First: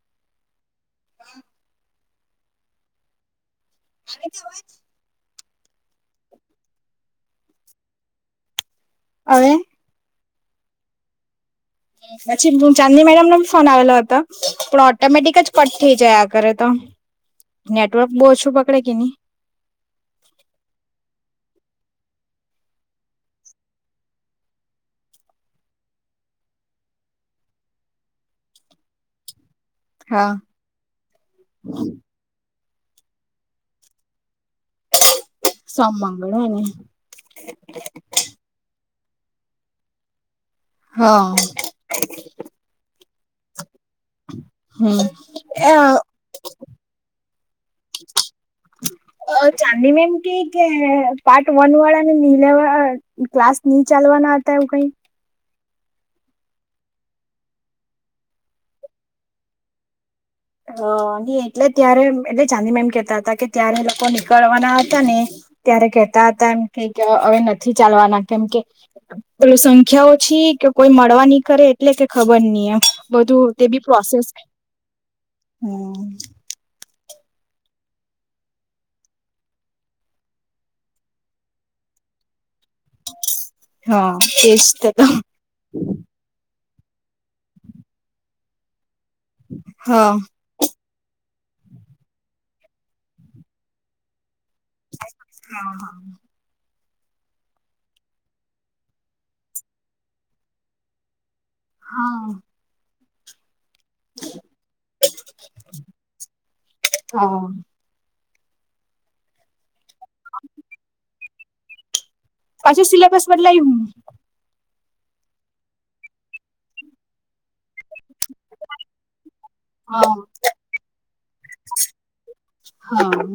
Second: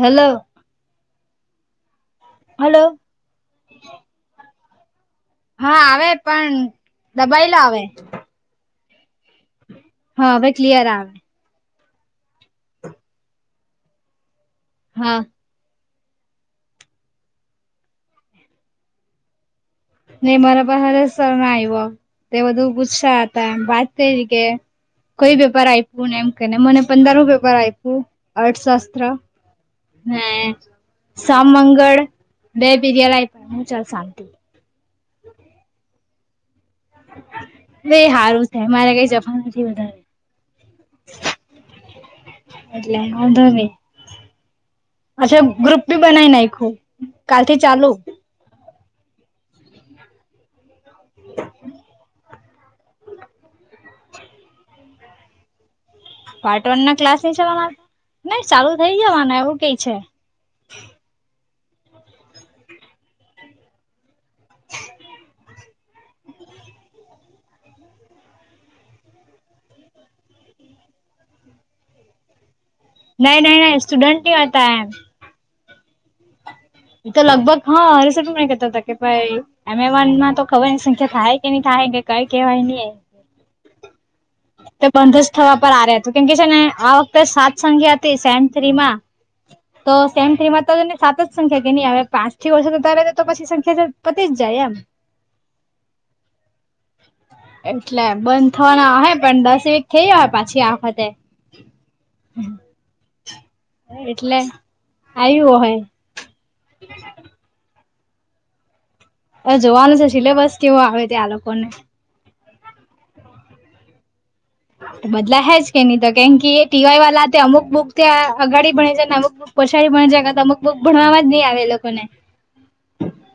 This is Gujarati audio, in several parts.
હેલો. હા. હાલો. આવે છે અવાજ. હા આવે પણ દબાયેલો આવે. હવે. હા હવે ક્લિયર આવે. પછી ચાંદીની મેડમનો ફોન આવેલો હતો, પણ હા ઓટોમેટિક જ કટ. થઈ જાય આ કરરે તો નેટવર્ક બહુ ઓછું પકડે કે નહીં. નહીં મારા પાસે સર ના આવો. તે બધું ગુસ્સા હતા વાત થ જ કે. કોઈ પેપર આપ્યું ને એમ કેને મને પંદર પેપર આપ્યું અર્થશાસ્ત્ર. હા હમ સામંગળ. બે બીરિયા લઈ પણ હું ચાલ શાંતિ. કામ મગણ એને. હારુ થાય મારે કઈ જફ નથી વધારે. હા. એટલે હ ધોમે. આજે ગ્રુપ બી હમ બનાવી નાખું કાલથી ચાલુ. અ ચાંદી મેમ કે. કે પાર્ટ વન વાળા ને ની લેવા ક્લાસ નહી ચાલવાના હતા એવું કઈ. પાર્ટ વન ના ક્લાસ ન ચાલવાના નહી ચાલુ થઇ જવાનું એવું કઈ છે. હા નહીં એટલે ત્યારે એટલે ચાંદી મેમ કેતા તા કે ત્યારે લોકો નીકળવાના હતા ને ત્યારે કેતા હતા એમ કે હ હવે નથી ચાલ વાના કેમ કે પેલું સંખ્યા ઓછી કે કોઈ મળવા ની કરે એટલે કે ખબર નહી એમ. નહી બધું નહી તે નહી બી સ્ટુડન્ટ પ્રોસેસ, નહી હતા એમ હમ્મ. એ તો લગભગ હા [unintelligible] કેતા તા કે ભાઈ [unintelligible] માં તો ખબર ની સંખ્યા થાય હે કી નઈ થાહે. કે કાઈ કેવાય નેહ, હા એજ તો તે બંધ જ થવા પર આ રહેતું કેમ કે છે ને આ વખતે સાત સંખ્યા હતી સેન થ્રી માં તો હા સેમ થ્રીમાં તો સાત જ. સંખ્યા કે નહી હવે પાંચથી ઓષ આવે તો પછી સંખ્યા છે પતિ. હા હા. એટલે બંધ થવાના હો પણ દસ વીક થઈ જ હોય પાછી આખતે. હા. એટલે આવ્યું હોય. હા. હ જોવાનું છે સિલેબસ કેવો આવે ત્યા આ લોકોને. પછી સિલેબસ બદલાય હું. બદલા હેજ કે નહી તો કેમ કે ટીવાય વાળા તે અમુક બુક ત્યાં અગાડી ભણે છે ને અમુક બુક. પછાડી પણ જ હા અમુકક ભણવાવામાં જ નહ આવે એ લોકોને. હા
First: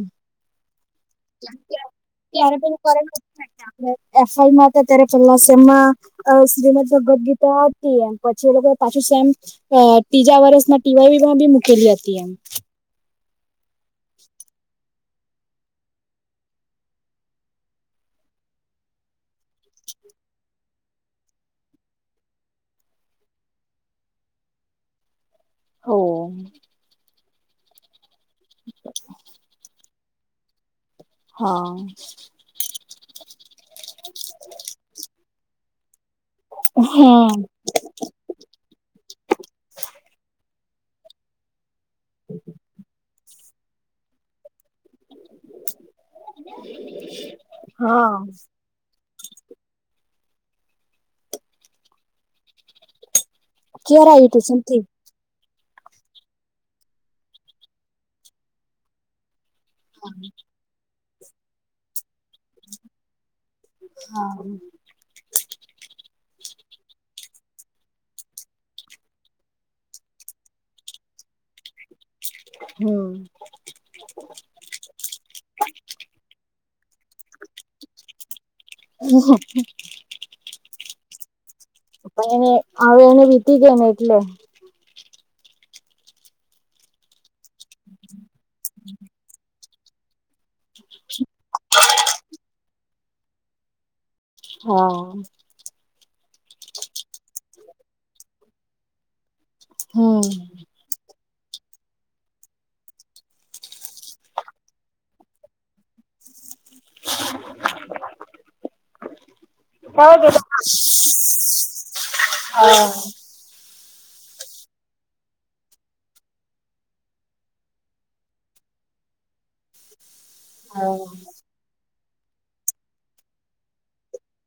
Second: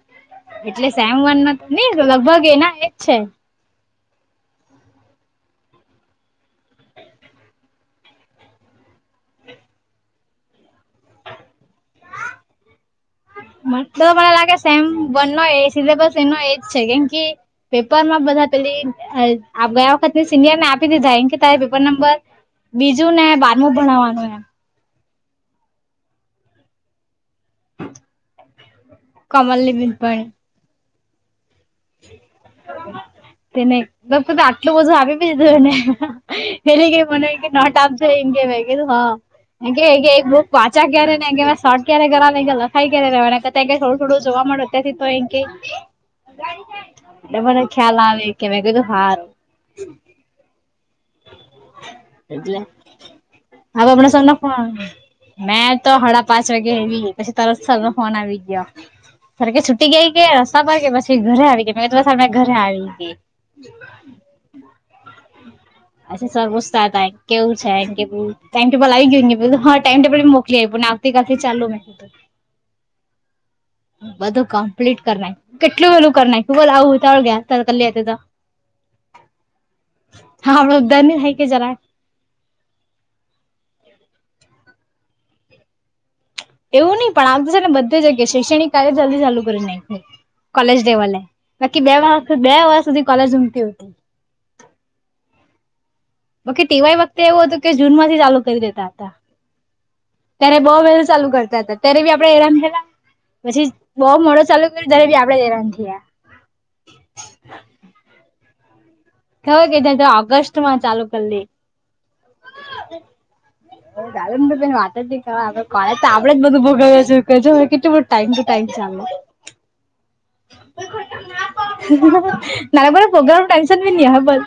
એટલે સેમવન નઈ લગભગ એના એજ છે. એફમાં હતા ત્યારે પહેલામમાં શ્રીમદ ભગવદ ગીતા હતી એમ પછી એ લોકો. પાછુંમ ત્રીજા વર્ષના ટીવાયમાં બી મૂકેલી હતી એમ. તો મને લાગે સેમ ઓને એ સિલેબસ એનો એજ છે કેમ કે. પેપર માં બધા પેલી આપ ગયા વખત સિનિયર ને. આપી દીધા એન કે તારા પેપર નંબર બીજું ને બારમું ભણવાનું એમ. ઓહ. કમલ લીબિનપણ હા. તેને [unintelligible] આટલું બધું આવી બધું [unintelligible] [unintelligible] હા મે કીધું હા. [unintelligible] પાછા ક્યારે [unintelligible] [unintelligible] એ કે એ મને ખ્યાલ હા આવે આવે કે મે કીધું હારું એટલે હવે ક્યારે આપણા સર આયુ નો ટ્યુશન ફોન થી? મેં તો હાડા પાંચ વાગે આયવી, પછી તરત સર નો ફોન આવી ગયો. સર કે છુટી ગઈ કે રસ્તા પર કે પછી ઘરે આવી ગઈ મે તો સર ને ઘરે આવી ગઈ. હા. પછી સર પૂછતા હતા કેવું છે કેવું, ટાઈમટેબલ આવી ગયું, મે કીધું હા ટાઈમટેબલ મોકલી આયપું ને આવતી [unintelligible] હમ્મ. બધું કમ્પ્લીટ કર નાખ, કેટલું બધું કર નાયખું, બહું [unintelligible] [unintelligible] [unintelligible] જરાક પણ એને આવ એને વીતી ગયું ને એટલે. એવું નહી પણ આમ તો છે ને બધી જગ્યાએ શૈક્ષણિક કાર્ય જલ્દી ચાલુ કરે નાયખ કોલેજ લેવલે, બાકી બે વરહ બે વર્ષ સુધી કોલેજ [unintelligible] હા. [unintelligible] તેવાય વખતે એવું હતું કે જૂન માંથી ચાલુ કરી દેતા હતા. હમ્મ. હા. હા ત્યારે બહું વહેલું ચાલુ કરતા હતા, ત્યારે બી આપડે હેરાન થયેલા. પછી બહુ મોડો ચાલુ કર્યો ત્યારે બી આપડે જ હેરાન થયાં. [inaudible] ખબર કે ત્યાં તો ઓગસ્ટ માં ચાલુ કરી દે. [unintelligible] દાલ વાત જ નહી તો આપડે જ બધું ભોગવ કે હવે કેટલું બધું ટાઈમ ટુ ટાઈમ. હા. નારેગરે પ્રગ્રામ ટાઈમશન પ ન હા બલ.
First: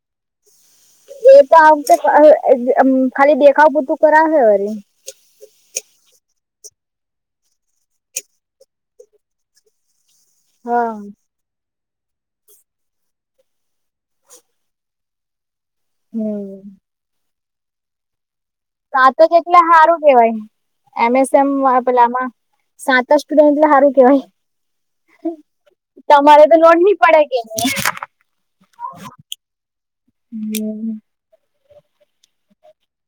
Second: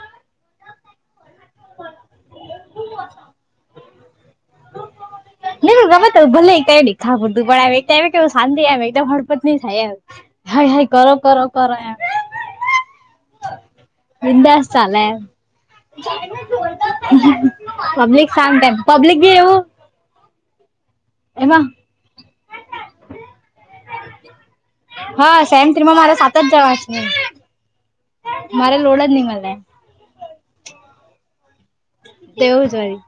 એ તો આ વખતે ખાલી દેખાવ બધું કરાવશે વારી. ન ગમેત ભલે એક દેખા પડતું પણ કે શાંતિ આવે એકદમ હડપત નહી થાય. હાય-હાય હા કરો-કરો-કરો એમ. બિંદાસ ચાલે એમ. હમ્મ. પબ્લિક શાંત એમ પબ્લિક તો બી એવું કેટલા હારું કેવાય, એમેસમ એમાં અહ પેલા સાત સ્ટુડન્ટ એટલે હારું કેવાય. હા સેમ થ્રી માં મારા સાત તમારે તો જણા લોડ નહી છે. પડે કે મારે લોડ જ ની મલે. હમ્મ. તેવું જ હોય.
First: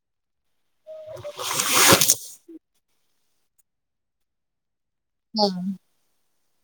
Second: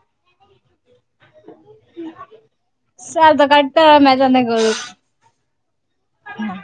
[unintelligible] [unintelligible] હા. હમ્મ.